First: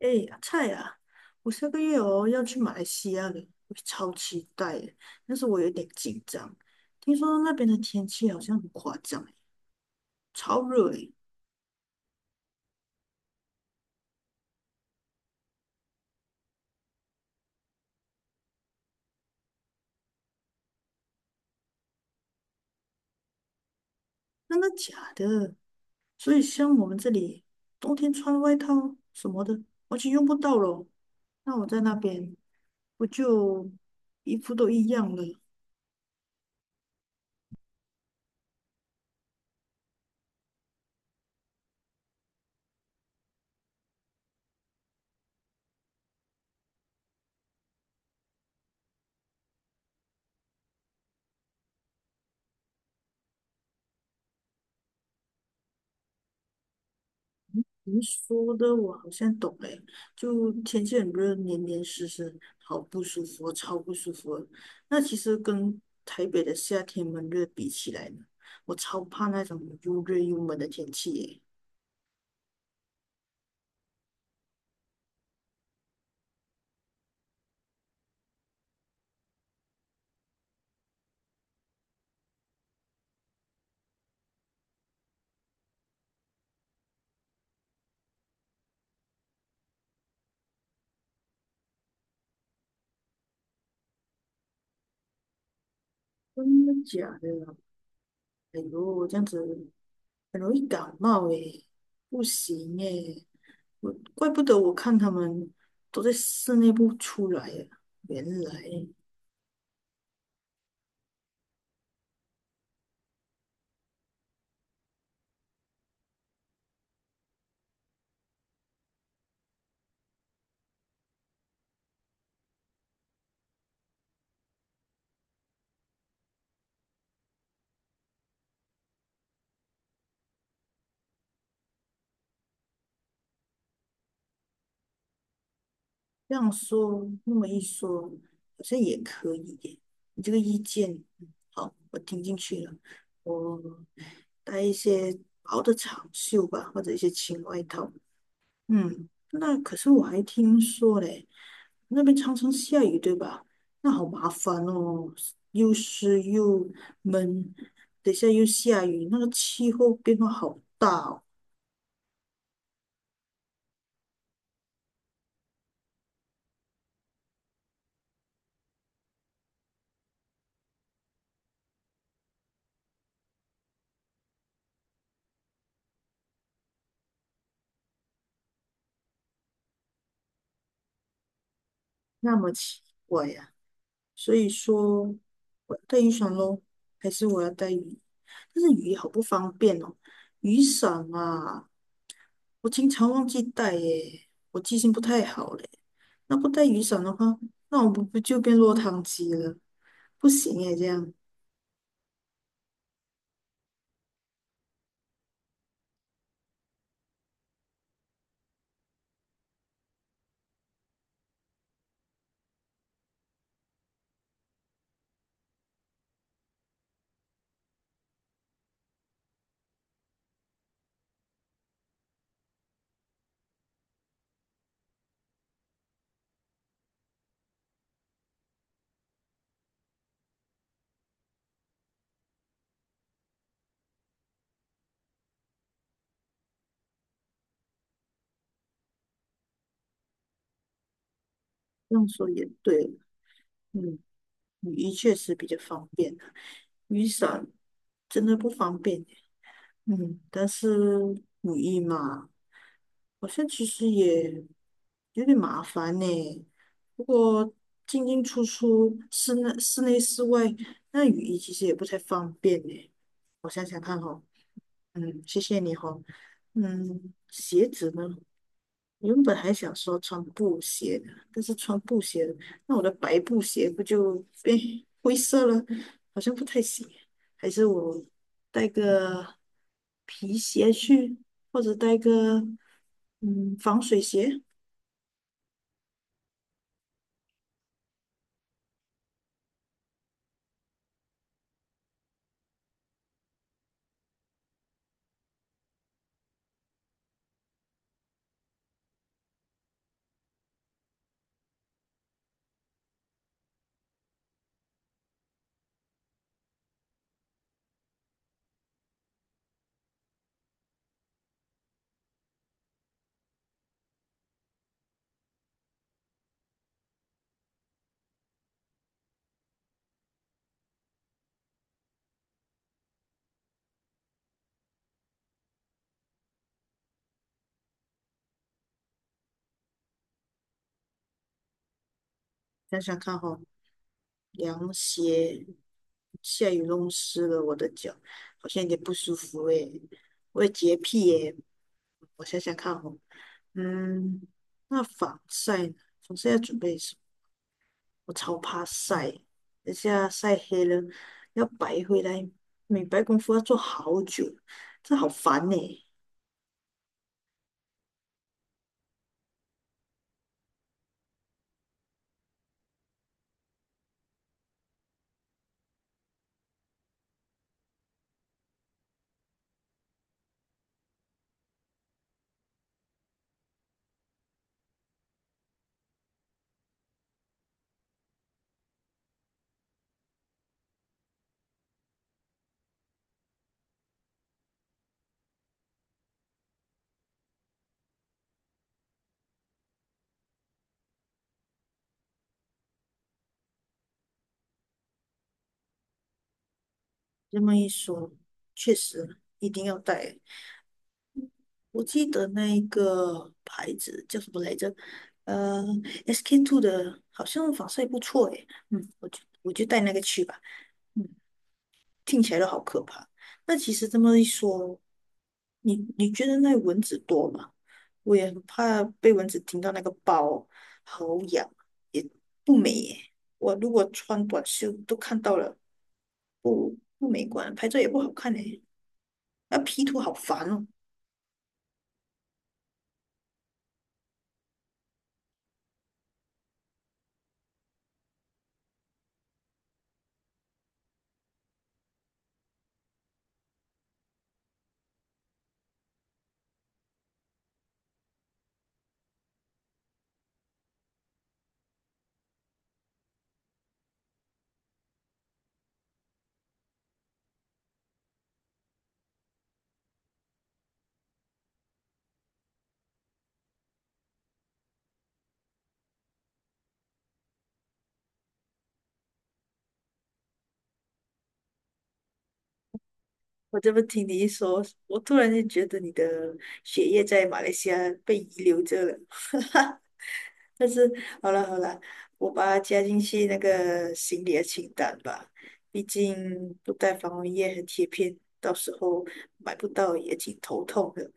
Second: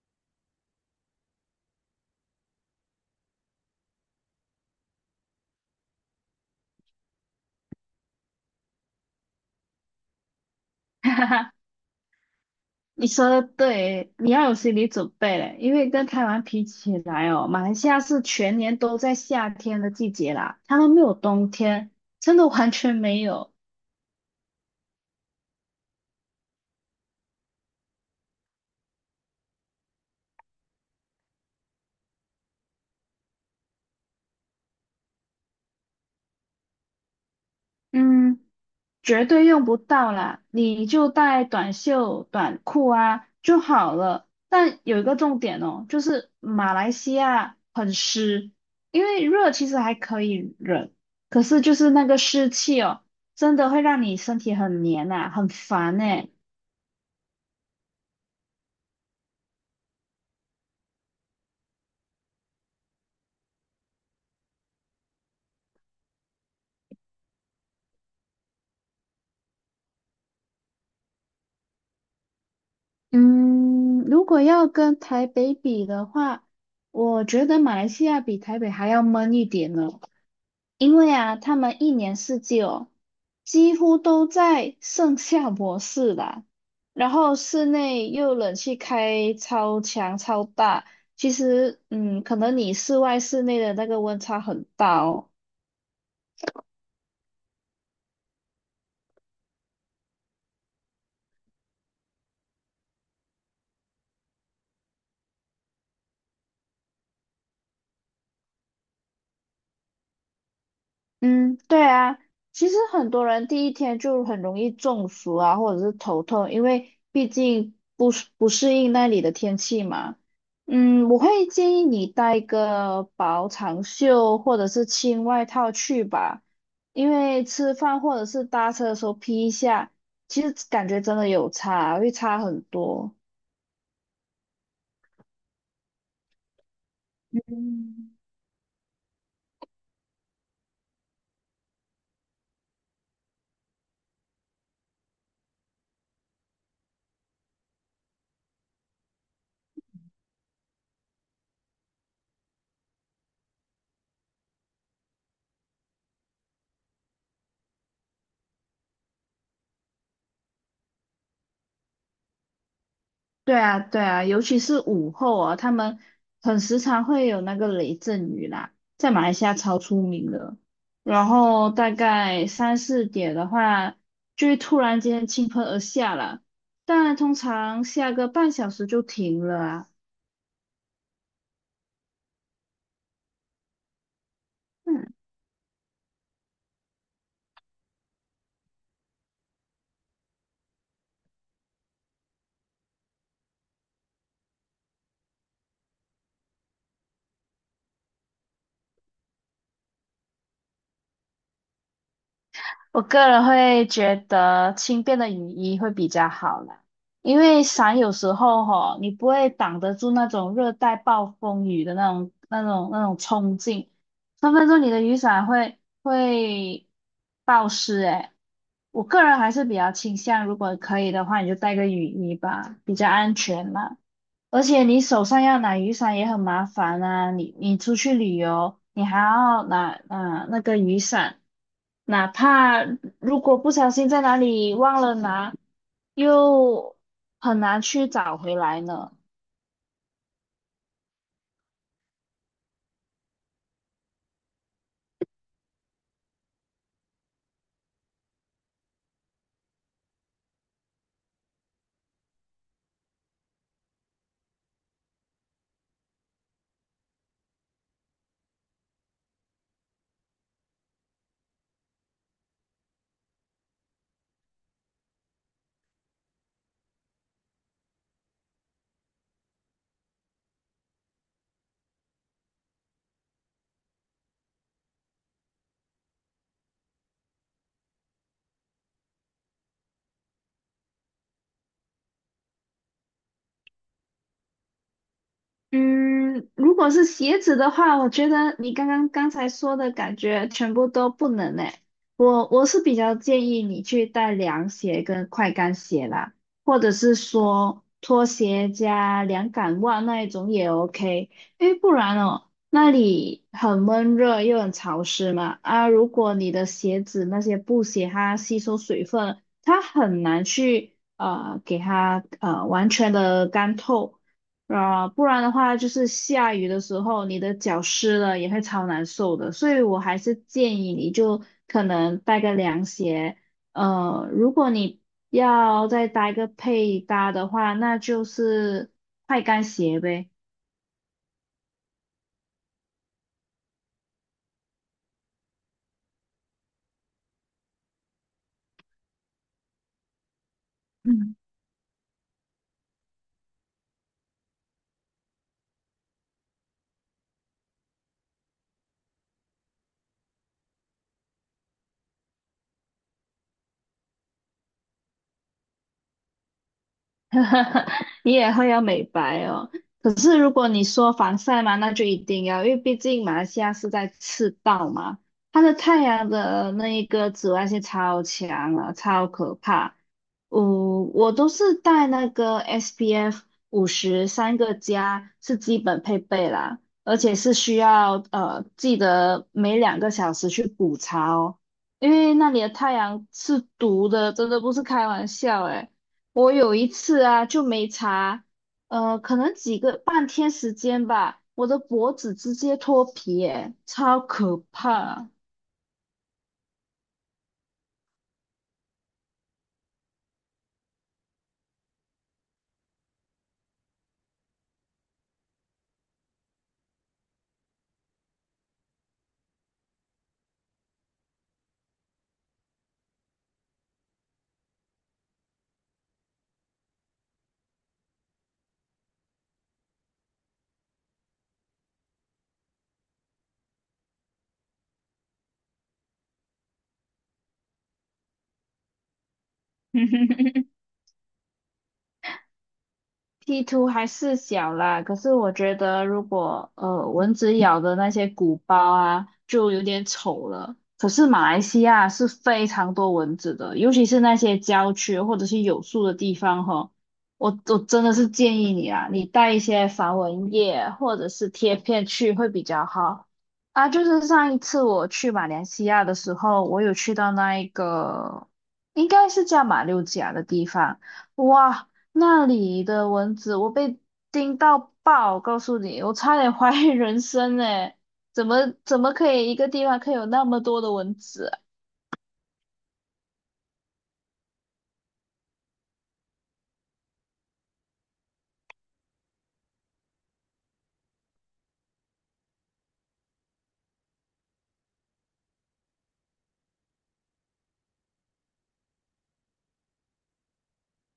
哎呀，菜啊！我下个月哦要去马来西亚了，我超期待耶！但是我有点紧张，听说那边的天气好像很夸张耶，超热 诶，哈哈，你说的对，你要有心理准备嘞，因为跟台湾比起来哦，马来西亚是全年都在夏天的季节啦，他们没有冬天，真的完全没有。真的假的？所以像我们这里冬天穿外套什么的完全用不到咯。那我在那边不就衣服都一样了？嗯，绝对用不到啦，你就带短袖、短裤啊就好了。但有一个重点哦，就是马来西亚很湿，因为热其实还可以忍，可是就是那个湿气哦。真的会让你身体很黏呐、很烦呢。您说的我好像懂诶，就天气很热，黏黏湿湿，好不舒服哦超不舒服的。那其实跟台北的夏天闷热比起来呢，我超怕那种又热又闷的天气耶。嗯，如果要跟台北比的话，我觉得马来西亚比台北还要闷一点呢。因为啊，他们一年四季哦，几乎都在盛夏模式啦。然后室内又冷气开超强超大，其实可能你室外室内的那个温差很大哦。真的假的啊？哎呦，这样子很容易感冒诶，不行诶，我怪不得我看他们都在室内不出来呀，原来。嗯，对啊，其实很多人第一天就很容易中暑啊，或者是头痛，因为毕竟不适应那里的天气嘛。嗯，我会建议你带一个薄长袖或者是轻外套去吧，因为吃饭或者是搭车的时候披一下，其实感觉真的有差，会差很多。这样说，那么一说，嗯好像也可以耶。你这个意见，嗯好，我听进去了。我带一些薄的长袖吧，或者一些轻外套。嗯，那可是我还听说嘞，那边常常下雨，对吧？那好麻烦哦，又湿又闷，等一下又下雨，那个气候变化好大哦，对啊，对啊，尤其是午后啊，他们很时常会有那个雷阵雨啦，在马来西亚超出名的。然后大概三四点的话，就会突然间倾盆而下了，但通常下个半小时就停了啊。那么奇怪呀、所以说我要带雨伞咯，还是我要带雨？但是雨衣好不方便哦，雨伞啊，我经常忘记带耶，我记性不太好嘞。那不带雨伞的话，那我不就变落汤鸡了？不行耶，这样我个人会觉得轻便的雨衣会比较好啦，因为伞有时候吼，你不会挡得住那种热带暴风雨的那种冲劲，分分钟你的雨伞会暴湿诶。我个人还是比较倾向，如果可以的话，你就带个雨衣吧，比较安全啦。而且你手上要拿雨伞也很麻烦啊，你出去旅游，你还要拿啊那个雨伞，哪怕如果不小心在哪里忘了拿，又很难去找回来呢。这样说也对。嗯，雨衣确实比较方便啊，雨伞真的不方便。嗯，但是雨衣嘛，好像其实也有点麻烦呢。不过进进出出室内、室外，那雨衣其实也不太方便呢。我想想看哦，嗯，谢谢你哦。嗯，鞋子呢？原本还想说穿布鞋的，但是穿布鞋那我的白布鞋不就变 灰色了？好像不太行。还是我带个皮鞋去，或者带个防水鞋。嗯，如果是鞋子的话，我觉得你刚才说的感觉全部都不能诶。我是比较建议你去带凉鞋跟快干鞋啦，或者是说拖鞋加凉感袜那一种也 OK，因为不然哦，那里很闷热又很潮湿嘛。啊，如果你的鞋子那些布鞋它吸收水分，它很难去给它完全的干透。啊，不然的话就是下雨的时候，你的脚湿了也会超难受的，所以我还是建议你就可能带个凉鞋。如果你要再搭一个配搭的话，那就是快干鞋呗。想想看哈、凉鞋，下雨弄湿了我的脚，好像有点不舒服诶。我有洁癖耶，我想想看哈、嗯，那防晒呢？防晒要准备什么？我超怕晒，等下晒黑了要白回来，美白功夫要做好久，这好烦呢、你也会要美白哦。可是如果你说防晒嘛，那就一定要，因为毕竟马来西亚是在赤道嘛，它的太阳的那一个紫外线超强啊，超可怕。我都是带那个 SPF50三个加，是基本配备啦，而且是需要记得每2个小时去补擦哦，因为那里的太阳是毒的，真的不是开玩笑诶。我有一次啊，就没查，可能几个半天时间吧，我的脖子直接脱皮，哎，超可怕。这么一说，确实一定要带。我记得那一个牌子叫什么来着？呃，SK2 的，好像防晒不错诶。嗯，我就带那个去吧。嗯。听起来都好可怕。那其实这么一说，你觉得那蚊子多吗？我也很怕被蚊子叮到那个包，好痒，也不美耶。我如果穿短袖都看到了，不美观，拍照也不好看诶。那 P 图好烦 哦。P 图还是小啦，可是我觉得如果蚊子咬的那些鼓包啊，就有点丑了。可是马来西亚是非常多蚊子的，尤其是那些郊区或者是有树的地方哈，我真的是建议你啊，你带一些防蚊液或者是贴片去会比较好。啊，就是上一次我去马来西亚的时候，我有去到那一个应该是叫马六甲的地方。哇，那里的蚊子，我被叮到爆，我告诉你，我差点 怀疑人生诶，怎么可以一个地方可以有那么多的蚊子啊。我这么听你一说，我突然间觉得你的血液在马来西亚被遗留着了。但是好了好了，我把它加进去那个行李的清单吧。毕竟不带防蚊液和贴片，到时候买不到也挺头痛的。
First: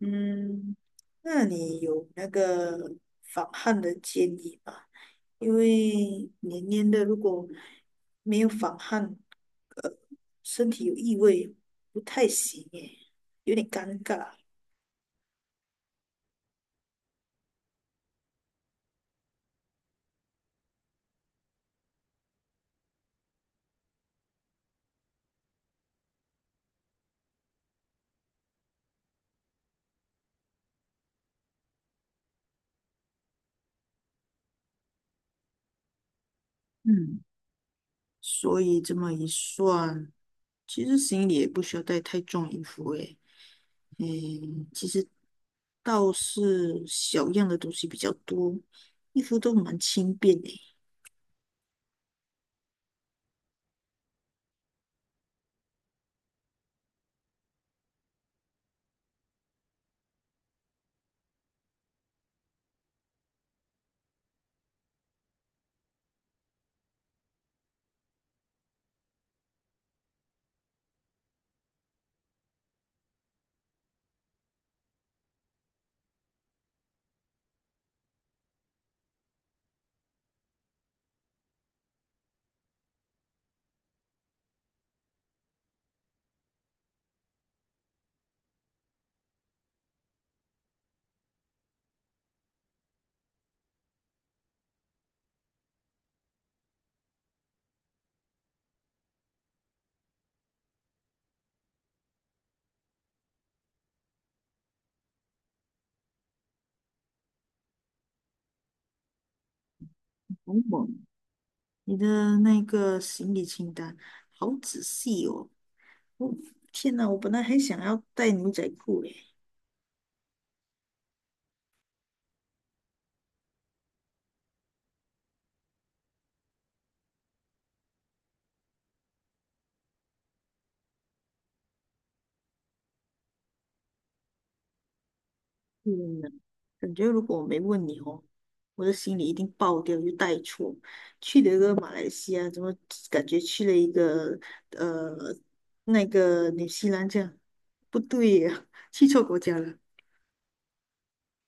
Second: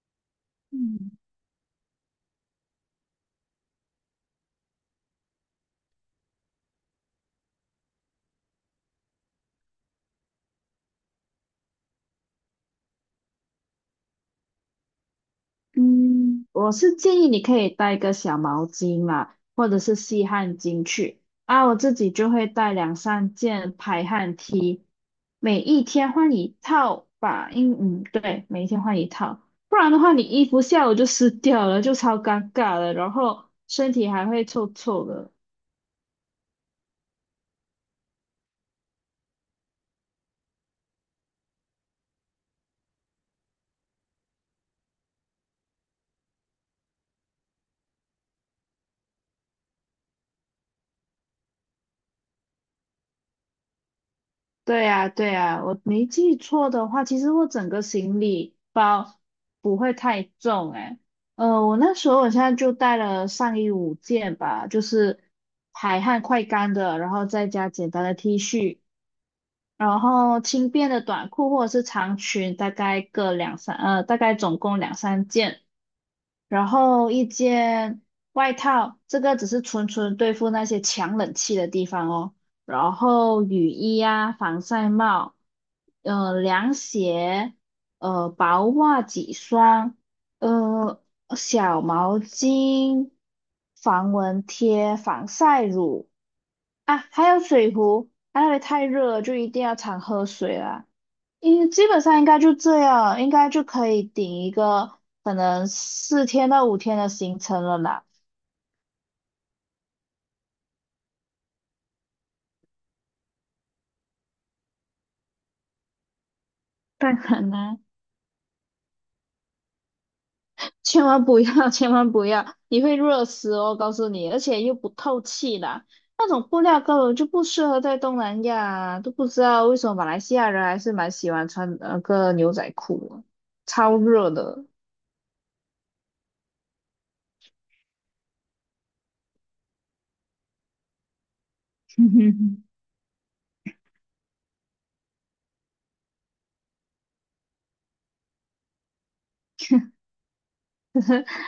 嗯，嗯，那你有那个防汗的建议吗？因为黏黏的，如果没有防汗，呃，身体有异味，不太行耶，有点尴尬。嗯，我是建议你可以带个小毛巾啦，或者是吸汗巾去。啊，我自己就会带两三件排汗 T，每一天换一套吧。对，每一天换一套，不然的话你衣服下午就湿掉了，就超尴尬了，然后身体还会臭臭的。嗯。所以这么一算，其实行李也不需要带太重衣服诶。嗯，其实倒是小样的东西比较多，衣服都蛮轻便诶。对呀，对呀，我没记错的话，其实我整个行李包不会太重诶。我那时候我现在就带了上衣5件吧，就是排汗快干的，然后再加简单的 T 恤，然后轻便的短裤或者是长裙，大概各两三，大概总共两三件，然后一件外套，这个只是纯纯对付那些强冷气的地方哦。然后雨衣啊，防晒帽，凉鞋，薄袜几双，呃，小毛巾，防蚊贴，防晒乳啊，还有水壶，因为太热了就一定要常喝水啦。基本上应该就这样，应该就可以顶一个可能4天到5天的行程了啦。萌萌，你的那个行李清单好仔细哦。哦，天哪，当我本可来还想能，要带牛仔裤诶。千万不要，千万不要，你会热死哦，告诉你，而且又不透气啦。那种布料根本就不适合在东南亚，啊都不知道为什么马来西亚人还是蛮喜欢穿那个牛仔裤啊，超热的。嗯，感觉如果我没问你哦，我的心里一定爆掉，就带错。去了一个马来西亚，怎 么感觉去了一个呃那个纽西兰这样？不对呀，去错国家了。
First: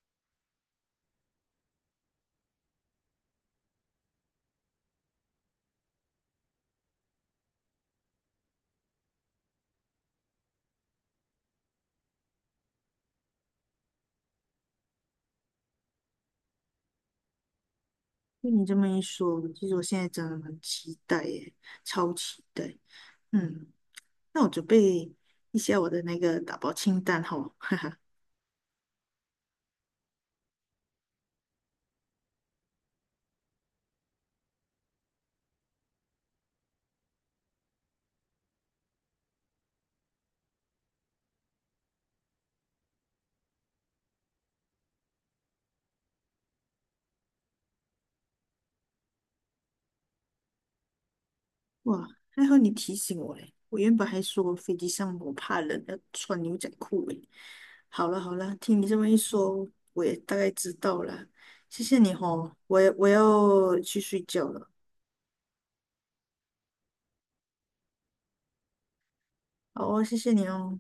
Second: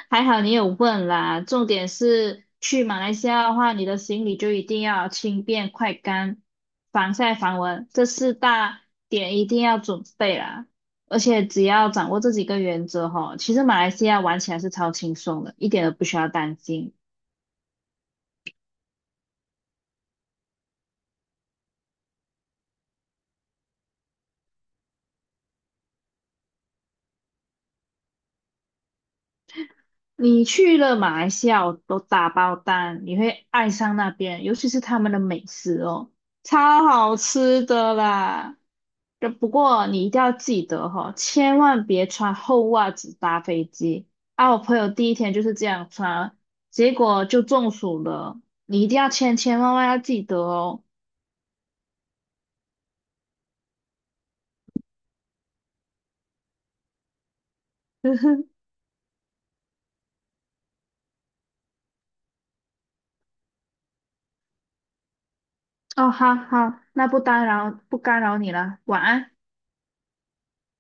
还好你有问啦，重点是去马来西亚的话，你的行李就一定要轻便、快干、防晒、防蚊，这四大点一定要准备啦。而且只要掌握这几个原则哈，其实马来西亚玩起来是超轻松的，一点都不需要担心。被你这么一说，其实我现在真的很期待耶，超期待。嗯，那我准备一下我的那个打包清单哈。你去了马来西亚，我都打包单，你会爱上那边，尤其是他们的美食哦，超好吃的啦。这不过你一定要记得哈、哦千万别穿厚袜子搭飞机。啊，我朋友第一天就是这样穿，结果就中暑了。你一定要千千万万要记得哦。哇，还好你提醒我嘞！我原本还说飞机上我怕冷，要穿牛仔裤嘞。好了好了，听你这么一说，我也大概知道了。谢谢你哦，我要去睡觉了。哦，好好，那不干扰你了，晚安。好哦，谢谢你哦。